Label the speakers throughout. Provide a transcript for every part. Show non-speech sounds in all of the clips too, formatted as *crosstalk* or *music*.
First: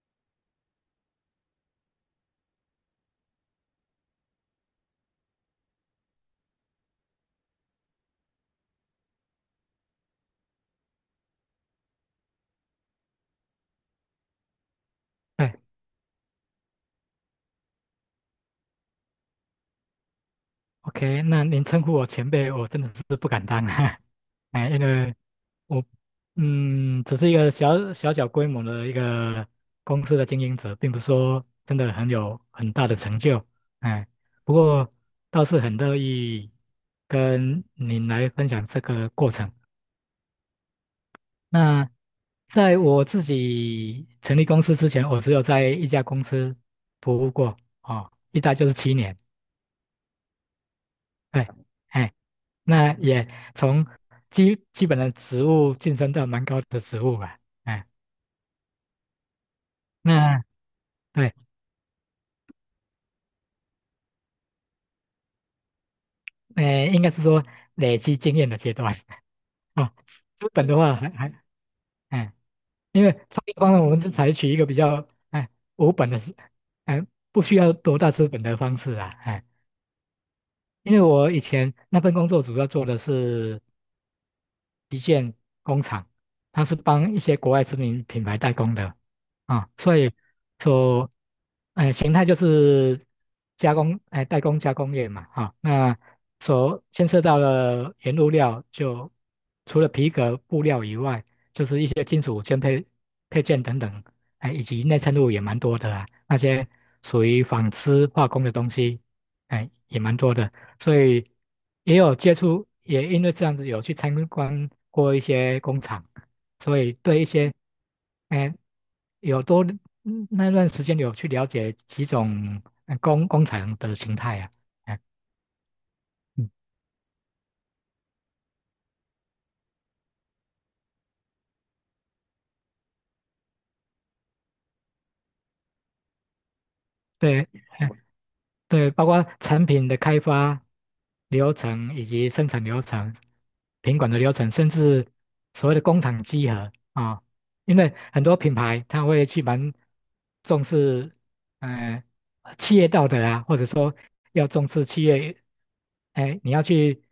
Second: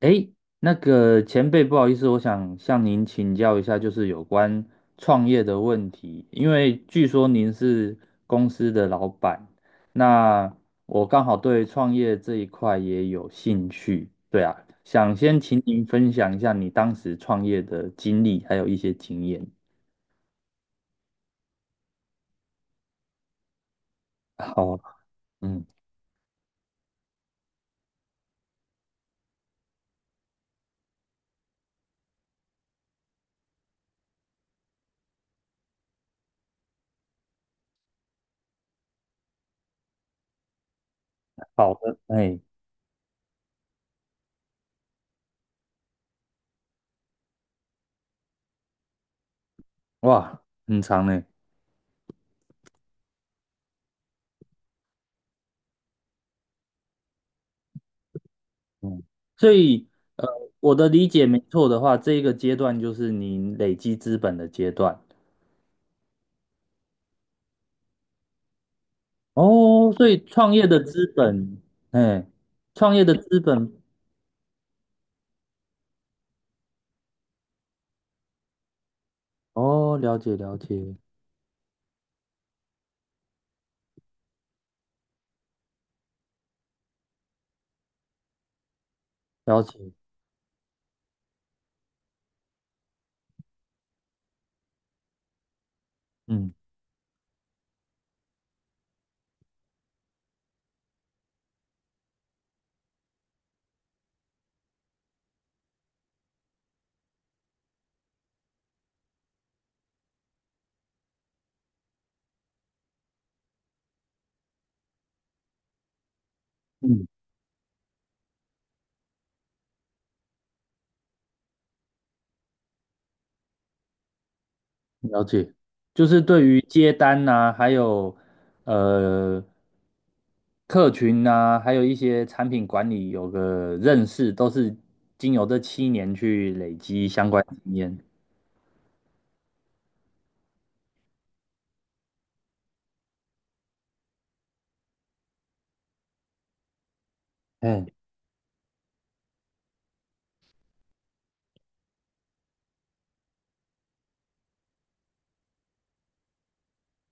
Speaker 1: 诶，那个前辈，不好意思，我想向您请教一下，就是有关创业的问题。因为据说您是公司的老板，那我刚好对创业这一块也有兴趣。对啊，想先
Speaker 2: 哎
Speaker 1: 请您分享一下你当时创业的经历，还有一些经验。
Speaker 2: ，OK，那您称呼我前辈，我真的是不敢当啊，*laughs* 哎，
Speaker 1: 好，
Speaker 2: 因为
Speaker 1: 嗯，
Speaker 2: 我，嗯，只是一个小规模的一个公司的经营者，并不是说真的很有很大的成就，哎，不过倒是很乐意跟您来分享这个过程。
Speaker 1: 好
Speaker 2: 那
Speaker 1: 的，哎，
Speaker 2: 在我自己成立公司之前，我只有在一家公司服务过，哦，一待就是7年，
Speaker 1: 哇，很长呢。
Speaker 2: 对，哎。那也从基本的职务晋升到蛮高的职务吧，哎，
Speaker 1: 嗯，所以，呃，
Speaker 2: 那
Speaker 1: 我的理解
Speaker 2: 对，
Speaker 1: 没错的话，这一个阶段就是您累积资本的阶段。
Speaker 2: 应该是说累积经验的阶段。 *laughs* 哦。
Speaker 1: 哦，所以
Speaker 2: 资本的话还，
Speaker 1: 哎，
Speaker 2: 哎，
Speaker 1: 创
Speaker 2: 因
Speaker 1: 业
Speaker 2: 为
Speaker 1: 的资
Speaker 2: 创业方
Speaker 1: 本。
Speaker 2: 面我们是采取一个比较哎无本的，哎不需要多大资本的方式啊，哎，
Speaker 1: 哦，了解了
Speaker 2: 因
Speaker 1: 解
Speaker 2: 为我以前那份工作主要做的是旗舰工厂，它是帮一些国外知名品牌代工的
Speaker 1: 了
Speaker 2: 啊，
Speaker 1: 解，
Speaker 2: 所以说，形态就是加工，哎、代工加工业嘛，哈、那
Speaker 1: 嗯
Speaker 2: 所牵涉到了原物料就除了皮革、布料以外，就是一些金属件配件等等，哎、以及内衬物也蛮多的啊，那些属于纺织化工的东西，哎、也蛮多的，所以。也有接触，也因为这样子有去参观过一些工厂，所以
Speaker 1: 嗯，
Speaker 2: 对一些，哎，有多嗯那段时间有去了解几种工厂的形态啊，哎
Speaker 1: 了解，就是对
Speaker 2: 嗯，
Speaker 1: 于接单呐、还有呃客群呐、还有一些产品管理有个认识，都是经由这7年去累积相关
Speaker 2: 对，
Speaker 1: 经验。
Speaker 2: 对，包括产品的开发流程以及生产流程、品管的流程，甚至所谓的工厂稽核啊、因
Speaker 1: 哎，
Speaker 2: 为很多品牌他会去蛮重视，嗯、企业道德啊，或者说要重视企业，哎，你要去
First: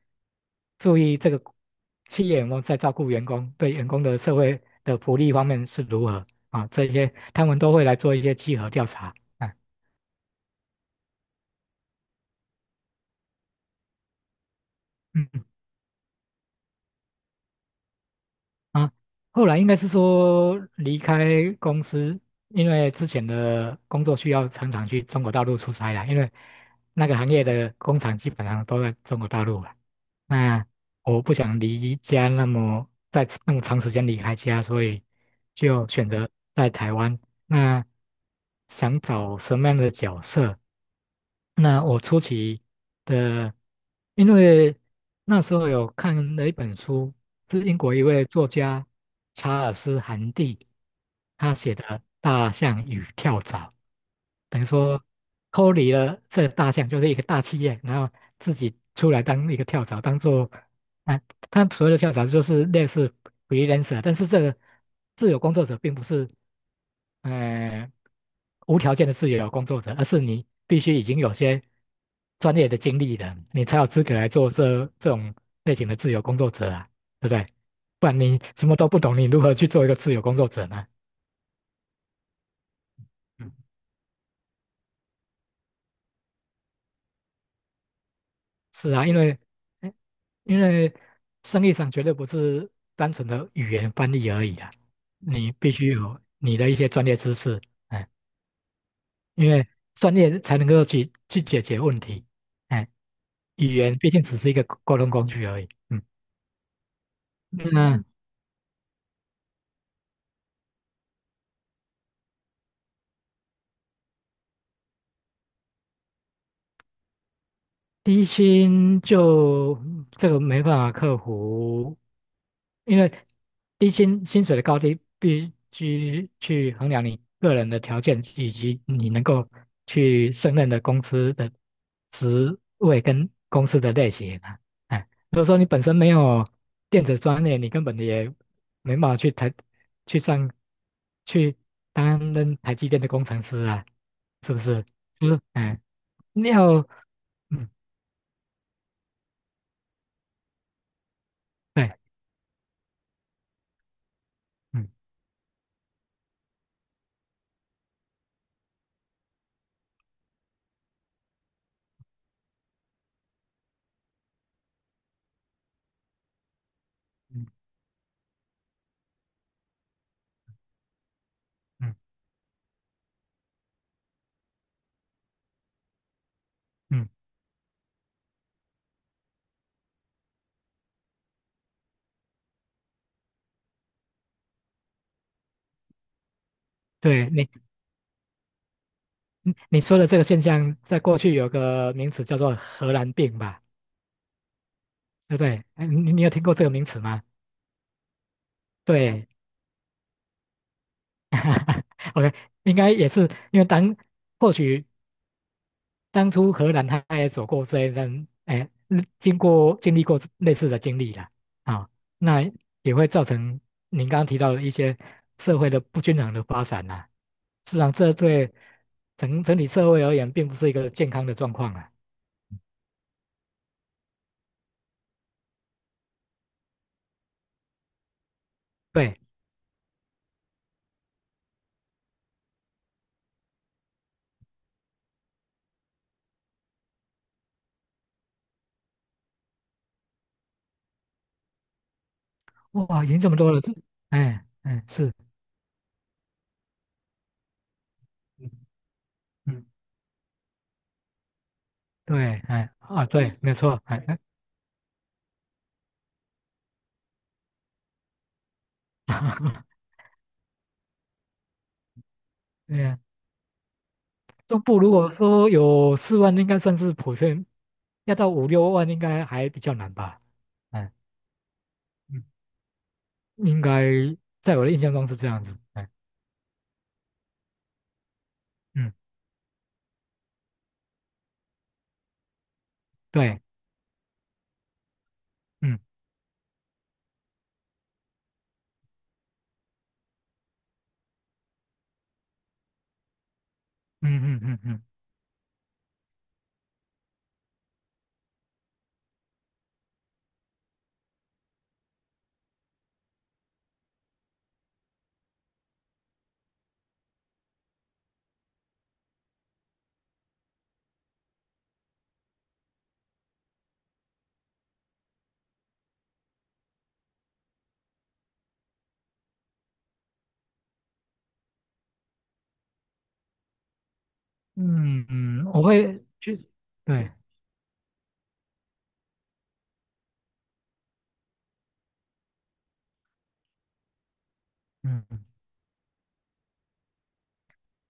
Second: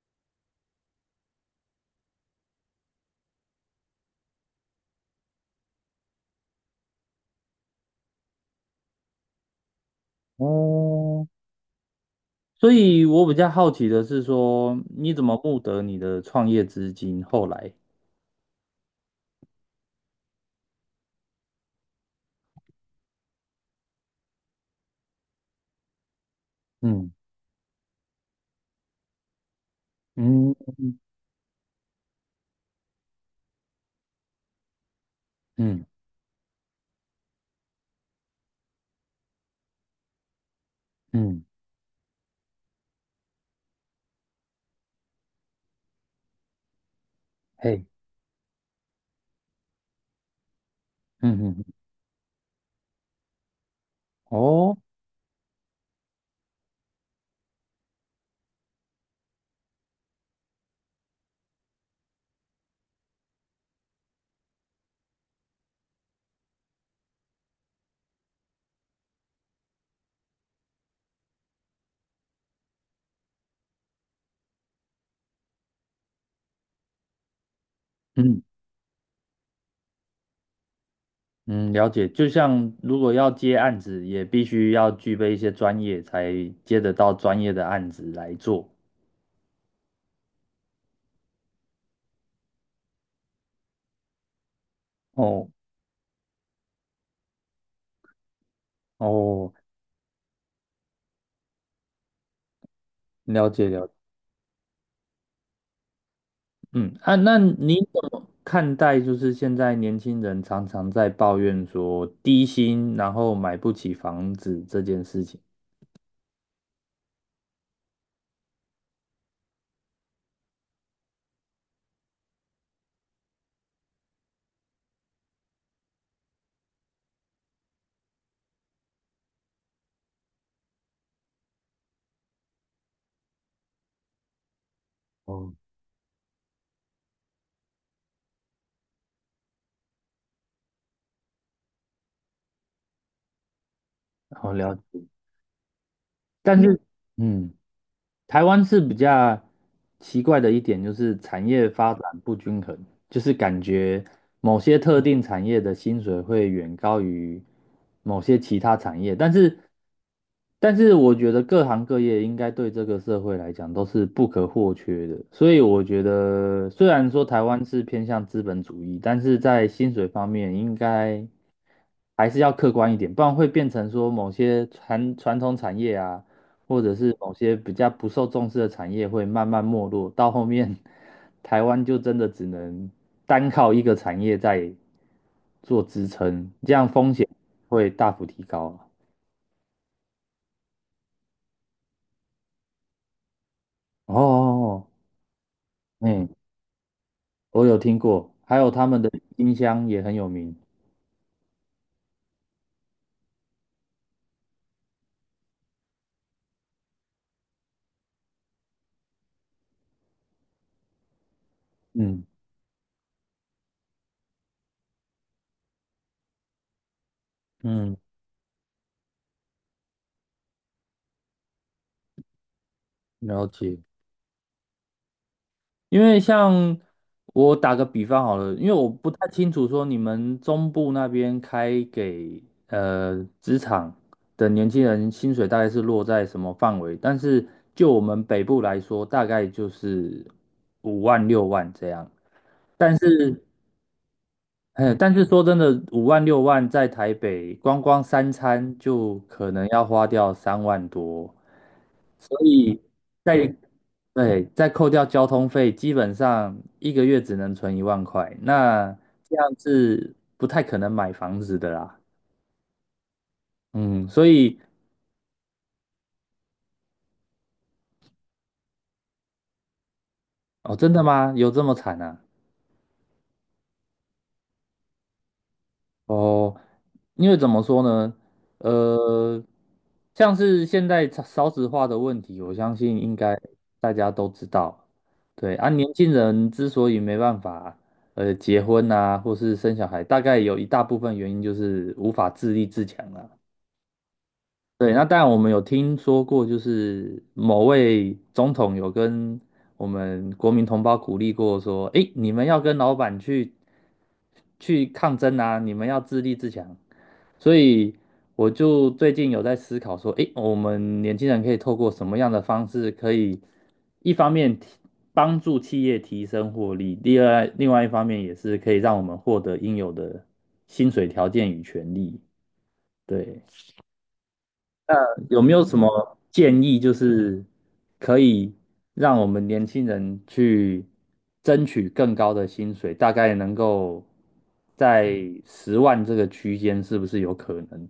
Speaker 2: 注意这个企业我们在照顾员工，对员工的社会的福利方面是如何啊、这些他们都会来做一些稽核调查。哎
Speaker 1: 哦，所以我比较好奇的是说，你怎
Speaker 2: 嗯
Speaker 1: 么募得你的创业资金？后来，
Speaker 2: 啊，后来应该是说离开公司，因为之前的工作需要常常去中国大陆出差啦，因为那
Speaker 1: 嗯
Speaker 2: 个行业的工厂基本上都在中国大陆了。
Speaker 1: 嗯。
Speaker 2: 那我不想离家那么在那么长时间离开家，所以
Speaker 1: 嗯
Speaker 2: 就选择在台湾。那想找什么样的角色？
Speaker 1: 嗯，
Speaker 2: 那我初期的，因为那时候有看了一本书，是英
Speaker 1: 嘿，
Speaker 2: 国一位作家查尔斯·韩蒂
Speaker 1: 嗯
Speaker 2: 他
Speaker 1: 嗯嗯
Speaker 2: 写的《大象与跳蚤》，等于
Speaker 1: 哦，
Speaker 2: 说脱离了这大象就是一个大企业，然后自己出来当一个跳蚤，当做啊，他所谓的跳蚤就是类似 freelancer，但是这个自由工作者并不是。呃无条件的自由工作者，而是你必须已经有些专业的经历了，你才有资格来做这种类型的自由工作者啊，对不对？不然你
Speaker 1: 嗯
Speaker 2: 什么都不懂，你如何去做一个自由工作者呢？
Speaker 1: 嗯，了解。就像如果要
Speaker 2: 嗯，
Speaker 1: 接案子，也必须要具备一些专业，才接得到专业的案子来做。
Speaker 2: 是啊，因为哎因为生意上绝对不是单纯的语言翻译而已啊，
Speaker 1: 哦
Speaker 2: 你必须有你的一些专业知识，哎，因
Speaker 1: 哦，
Speaker 2: 为专业才能够去解决问题，哎。
Speaker 1: 了解
Speaker 2: 语
Speaker 1: 了解，
Speaker 2: 言毕竟只是一个沟通工具而已。嗯，
Speaker 1: 嗯啊，那你
Speaker 2: 那
Speaker 1: 怎
Speaker 2: 嗯
Speaker 1: 么看待就是现在年轻人常常在抱怨说低薪，然后买不起房子这件事情？
Speaker 2: 低薪就这个没办法克服，因为低薪薪水的高低必须去衡量你个人的条件以及你能够去胜任的公司的职位跟公司的类型啊。哎，如果
Speaker 1: 哦，
Speaker 2: 说你本身没有电子专业，你根本也没办法去上去担任台积电的工程师啊，
Speaker 1: 好，
Speaker 2: 是不
Speaker 1: 了
Speaker 2: 是？
Speaker 1: 解。
Speaker 2: 就是哎，你
Speaker 1: 但
Speaker 2: 要
Speaker 1: 是，嗯。
Speaker 2: 嗯
Speaker 1: 台湾是比较奇怪的一点，就是产业发
Speaker 2: 对
Speaker 1: 展不均衡，就是感觉某些
Speaker 2: 嗯
Speaker 1: 特定产业的薪水会远高于某些其他产业，但是我觉得各行各业应该对这个社会来讲都是不可或缺的，所以我觉得虽然说台
Speaker 2: 嗯
Speaker 1: 湾是偏向资本主义，但是在薪水方面应该，
Speaker 2: 嗯嗯，
Speaker 1: 还是要客观一点，不然会变成说某些传统产业啊，或者
Speaker 2: 嗯
Speaker 1: 是某些比较不受重视的产业会慢慢没落，到后面 *laughs* 台湾就真的只能单靠一个产业在做支撑，这样风险
Speaker 2: 对，你
Speaker 1: 会大幅提高啊。
Speaker 2: 嗯，你说的这个现象，在过去有个名词叫做"荷兰病"吧，
Speaker 1: 哦，
Speaker 2: 对不对？哎，你
Speaker 1: 嗯，
Speaker 2: 有听过这个名词吗？
Speaker 1: 我有听过，还有他们的
Speaker 2: 对
Speaker 1: 音箱也很有名。
Speaker 2: *laughs*，OK，应该也是因为或许当初荷兰他也走过这一段，哎，嗯经历过类似的经历了，啊、
Speaker 1: 嗯
Speaker 2: 那也会造成您刚刚提到的一些社会的不均衡的发展呐、实际上，
Speaker 1: 嗯，
Speaker 2: 这对整体社会而言，并不是一个健康的状况啊。
Speaker 1: 了解。因为像我打个比方好了，因为我不
Speaker 2: 对。
Speaker 1: 太清楚说你们中部那边开给职场的年轻人薪水大概是落在什么范围，但是就我们北部来说，大概就是五万六万这样。但
Speaker 2: 哇，赢这么
Speaker 1: 是，
Speaker 2: 多了，这，哎，哎，
Speaker 1: 哎，但
Speaker 2: 是，
Speaker 1: 是说真的，五万六万在台北光光三
Speaker 2: 嗯，
Speaker 1: 餐就可能
Speaker 2: 嗯
Speaker 1: 要花掉3万多，
Speaker 2: 对，
Speaker 1: 所
Speaker 2: 哎，
Speaker 1: 以
Speaker 2: 啊，对，
Speaker 1: 在
Speaker 2: 没错，哎，哎
Speaker 1: 对，再扣掉交通费，基本上一个月只能存1万块，那这样
Speaker 2: *laughs*
Speaker 1: 是不太可能买房子的啦。
Speaker 2: 对呀
Speaker 1: 嗯，所以
Speaker 2: 中部如果说有4万，应该算是普遍，要到5、6万应该还比较难吧，
Speaker 1: 哦，真
Speaker 2: 哎，
Speaker 1: 的吗？有这么惨啊？
Speaker 2: 嗯，应该在我的印象中是这样子，哎，
Speaker 1: 哦，因为怎么说呢？
Speaker 2: 嗯，
Speaker 1: 呃，像是现在少子化的问题，我相信应该
Speaker 2: 对，
Speaker 1: 大家都知道。对啊，
Speaker 2: 嗯，
Speaker 1: 年轻人之所以没办法结婚啊，或是生小孩，大概有一大部分原因就是无法自立自强了。
Speaker 2: 嗯嗯嗯嗯
Speaker 1: 对，那当然我们有听说过，就是某位总统有跟我们国民同胞鼓励过，说：“诶，你们要跟老板去抗争啊，你们要自立自强。”所以我就最近有在思考说，诶，我们年轻人可以透过什么样的方式，可以一方面帮助企业提升获利，第二另外一方面也是可以让我们获得应有的薪水条件与权利。对。
Speaker 2: 嗯，
Speaker 1: 有
Speaker 2: 嗯，
Speaker 1: 没
Speaker 2: 我
Speaker 1: 有什
Speaker 2: 会
Speaker 1: 么
Speaker 2: 去，
Speaker 1: 建议，就
Speaker 2: 对，
Speaker 1: 是可以让我们年轻人去争取更高的薪水，大概能够
Speaker 2: 嗯。
Speaker 1: 在10万这个区间，是不是有可能？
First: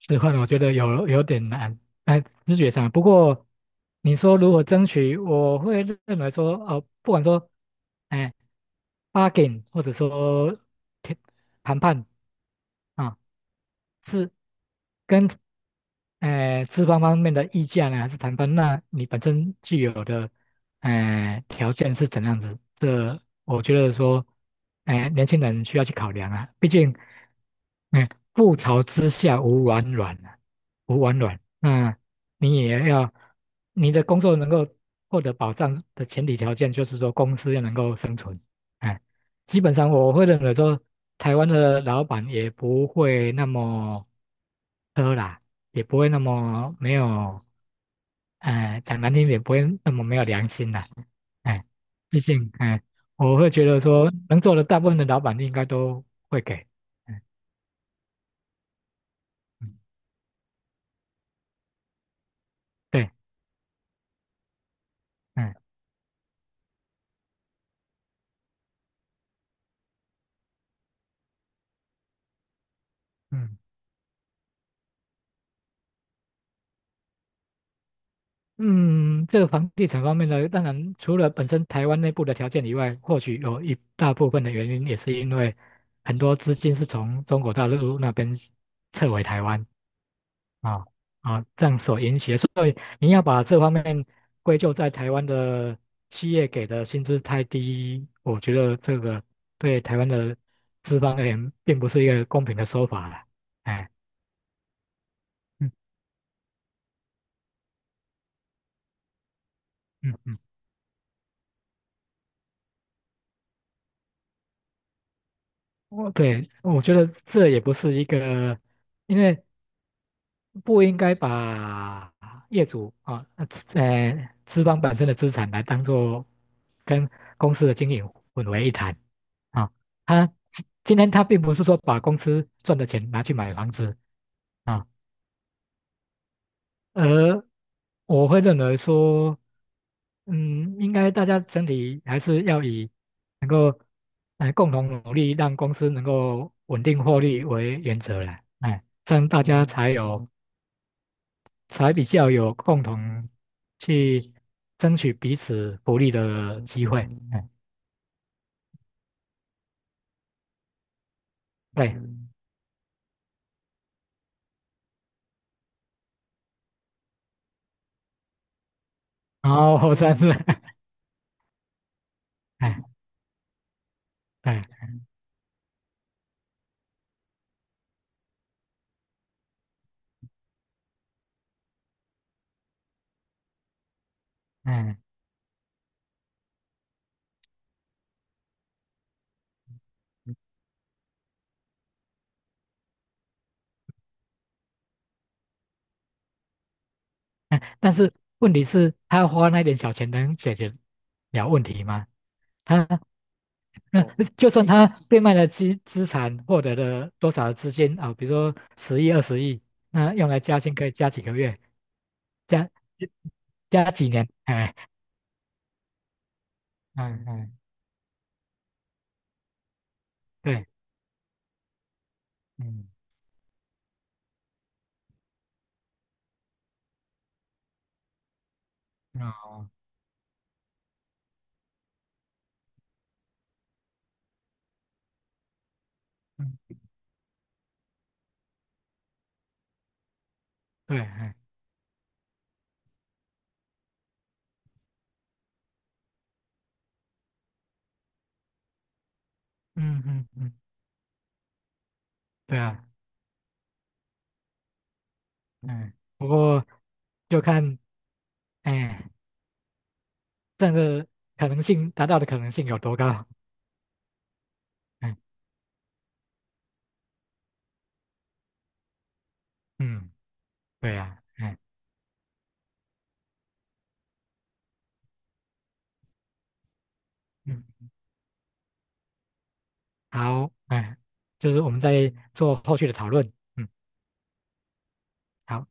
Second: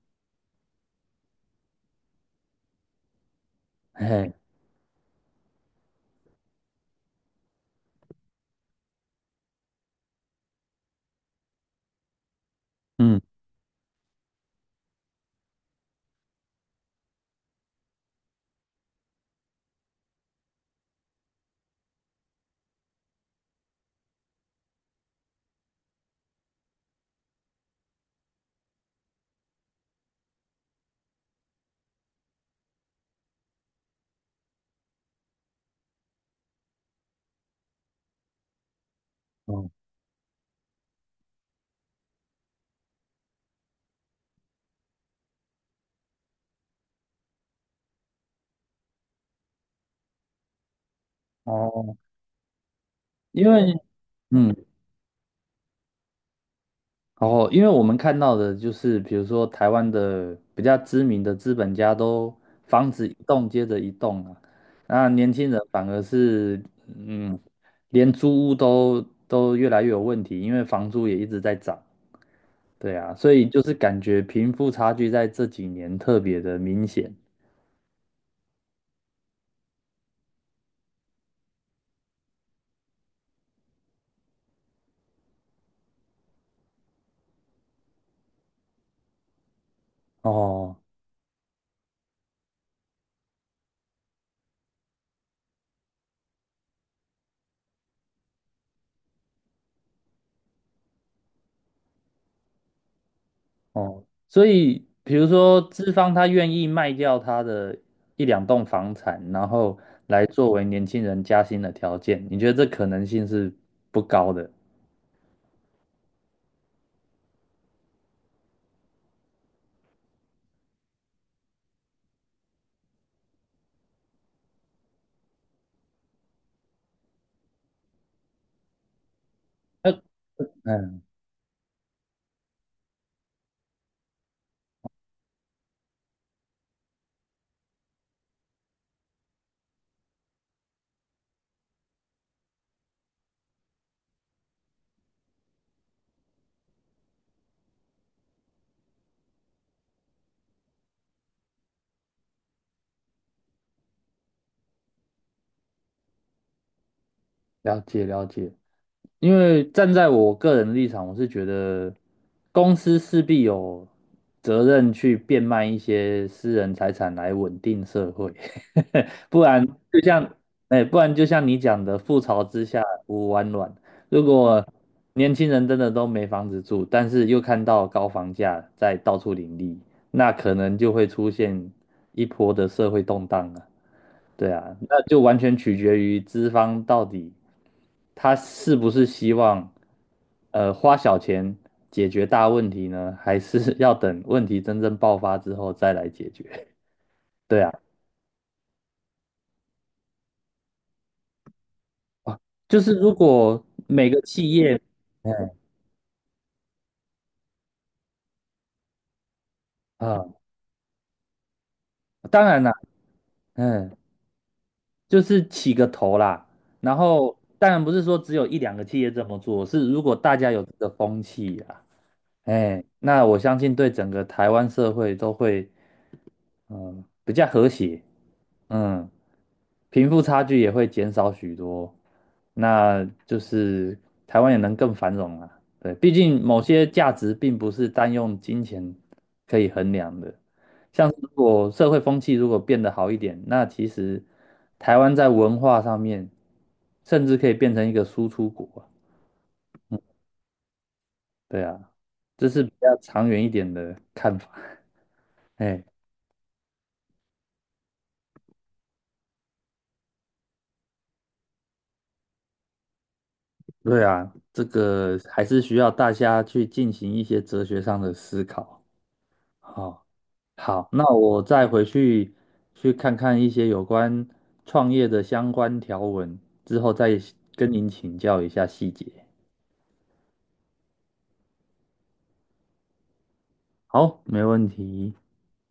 Speaker 2: 置换我觉得有点难，哎，直觉上。不过你
Speaker 1: 嘿，
Speaker 2: 说如何争取，我会认为说，不管说，哎，bargain 或者说谈谈判啊，
Speaker 1: 嗯，
Speaker 2: 是跟哎，资方方面的意见呢，还是谈判？那你本身具有的，哎，条件是怎样子？这我觉得说，哎，年轻人需要去考量啊。毕竟，嗯，覆巢之下无完卵啊，无完卵。那你也要，你的工作能够获得保障的前提条件，就是说公司要能够生存。哎，基
Speaker 1: 哦，
Speaker 2: 本上我会认为说，台湾的老板也不会那么。苛啦。也不会那么没有，哎、讲难听点，不会那么没有良心的、哎，
Speaker 1: 哦
Speaker 2: 毕竟，哎，我会
Speaker 1: 因
Speaker 2: 觉
Speaker 1: 为
Speaker 2: 得说，能
Speaker 1: 嗯，
Speaker 2: 做的大部分的老板应该都会给，嗯
Speaker 1: 哦，因为我们看到的就是，比如说台
Speaker 2: 嗯，
Speaker 1: 湾的比较知名的资本家都房子
Speaker 2: 对，
Speaker 1: 一栋接着一栋啊，那年轻人
Speaker 2: 嗯
Speaker 1: 反而是，嗯，连租屋都越来越有问题，因为房租也一直在涨，对啊，所以
Speaker 2: 嗯
Speaker 1: 就是感觉贫富差距在这几年特别的明显。
Speaker 2: 嗯，这个房地产方面呢，当然除了本身台湾内部的条件以外，或许有一大部分的原因也是因为很多资金是从中国大陆那边撤回台湾，
Speaker 1: 哦，
Speaker 2: 啊啊，这样所引起的，所以你要把这方面归咎在台湾的企业给的薪资太低，我觉得这个对台湾的资方而言，并不是一个公平的说法了。哎，
Speaker 1: 哦，所以比如说
Speaker 2: 嗯
Speaker 1: 资方他愿意卖掉他的一两栋房产，然后
Speaker 2: 嗯
Speaker 1: 来
Speaker 2: 嗯，
Speaker 1: 作为年轻人加薪的条件，你觉得这可能性是不高的？
Speaker 2: 我对，我觉得这也不是一个，因为不应该把业主啊，资方本身的资产来当做跟公司的经营混为一谈啊。
Speaker 1: 呃
Speaker 2: 他今今
Speaker 1: 嗯，
Speaker 2: 天他并不是说把公司赚的钱拿去买房子啊，而我会认为说，嗯，应该大家整体还是要以能够共同努力让公司能够稳定获利为原则来，哎，这样大家才有。才比较有共同去争取彼此福利的机会。哎，
Speaker 1: 了解了解。因为站在我个人的立场，我是觉得
Speaker 2: 对，
Speaker 1: 公司势必有责任去变卖一些私人财产来稳定社会，*laughs* 不
Speaker 2: 然
Speaker 1: 然
Speaker 2: 后
Speaker 1: 就
Speaker 2: 真
Speaker 1: 像，
Speaker 2: 是，*laughs*
Speaker 1: 哎，不然就像你讲的，覆巢之
Speaker 2: 哎，
Speaker 1: 下无完卵。如
Speaker 2: 对，
Speaker 1: 果年轻人真的都没房子住，但是又看到高房价在到处林立，那可能就会出现一波的社会动荡了。对啊，
Speaker 2: 嗯，
Speaker 1: 那就完全取决于资方到底。他是不是希望花小钱解决大问题呢？*laughs* 还是要等问题真正爆发之后再来解决？*laughs* 对
Speaker 2: 嗯
Speaker 1: 啊，
Speaker 2: 但是问题是，他花那点小钱能解决了问题吗？
Speaker 1: 就
Speaker 2: 他
Speaker 1: 是如果
Speaker 2: 那
Speaker 1: 每
Speaker 2: 哦
Speaker 1: 个
Speaker 2: *laughs*
Speaker 1: 企
Speaker 2: 就算
Speaker 1: 业
Speaker 2: 他变卖了
Speaker 1: 嗯
Speaker 2: 资产，获得了多少的资金啊？比如说十亿、20亿，那
Speaker 1: 啊，
Speaker 2: 用来加薪可以加几个月，
Speaker 1: 当然
Speaker 2: 加
Speaker 1: 啦，
Speaker 2: 加
Speaker 1: 嗯，
Speaker 2: 几年？哎，
Speaker 1: 就是起个头啦。然
Speaker 2: 嗯
Speaker 1: 后，
Speaker 2: 嗯，
Speaker 1: 当然不是说只有一两个企业这么做，是如果大家有
Speaker 2: 对，
Speaker 1: 这个风气啊，哎，
Speaker 2: 嗯，
Speaker 1: 那我相信对整个台湾社会都会，嗯，比较和谐，嗯，
Speaker 2: 哦，
Speaker 1: 贫富差距也会减少许多，那就是台湾也能更繁荣啊。对，毕竟某
Speaker 2: 嗯，
Speaker 1: 些价值并不是单用金钱可以衡量的。
Speaker 2: 对，
Speaker 1: 像是如
Speaker 2: 哎
Speaker 1: 果社会风气如果变得好一点，那其实台湾在文化上面甚至可以变成一个输出国啊。
Speaker 2: 嗯嗯嗯。
Speaker 1: 对啊，这
Speaker 2: 对
Speaker 1: 是比
Speaker 2: 啊，
Speaker 1: 较长远一点的看法。哎，
Speaker 2: 嗯，不过就看，哎，这样的可能性达到的可能性有多高？
Speaker 1: 对啊，这
Speaker 2: 嗯
Speaker 1: 个还是需要大家去进行一些哲学上的思考。好，
Speaker 2: 嗯，
Speaker 1: 好，
Speaker 2: 对
Speaker 1: 那
Speaker 2: 呀，
Speaker 1: 我
Speaker 2: 哎
Speaker 1: 再回去看看一些有关创业的相关条文，之后再跟
Speaker 2: 嗯，
Speaker 1: 您请教一下细节。
Speaker 2: 好，哎，就是我们再做后续的讨论。嗯，
Speaker 1: 好，没问题。
Speaker 2: 好。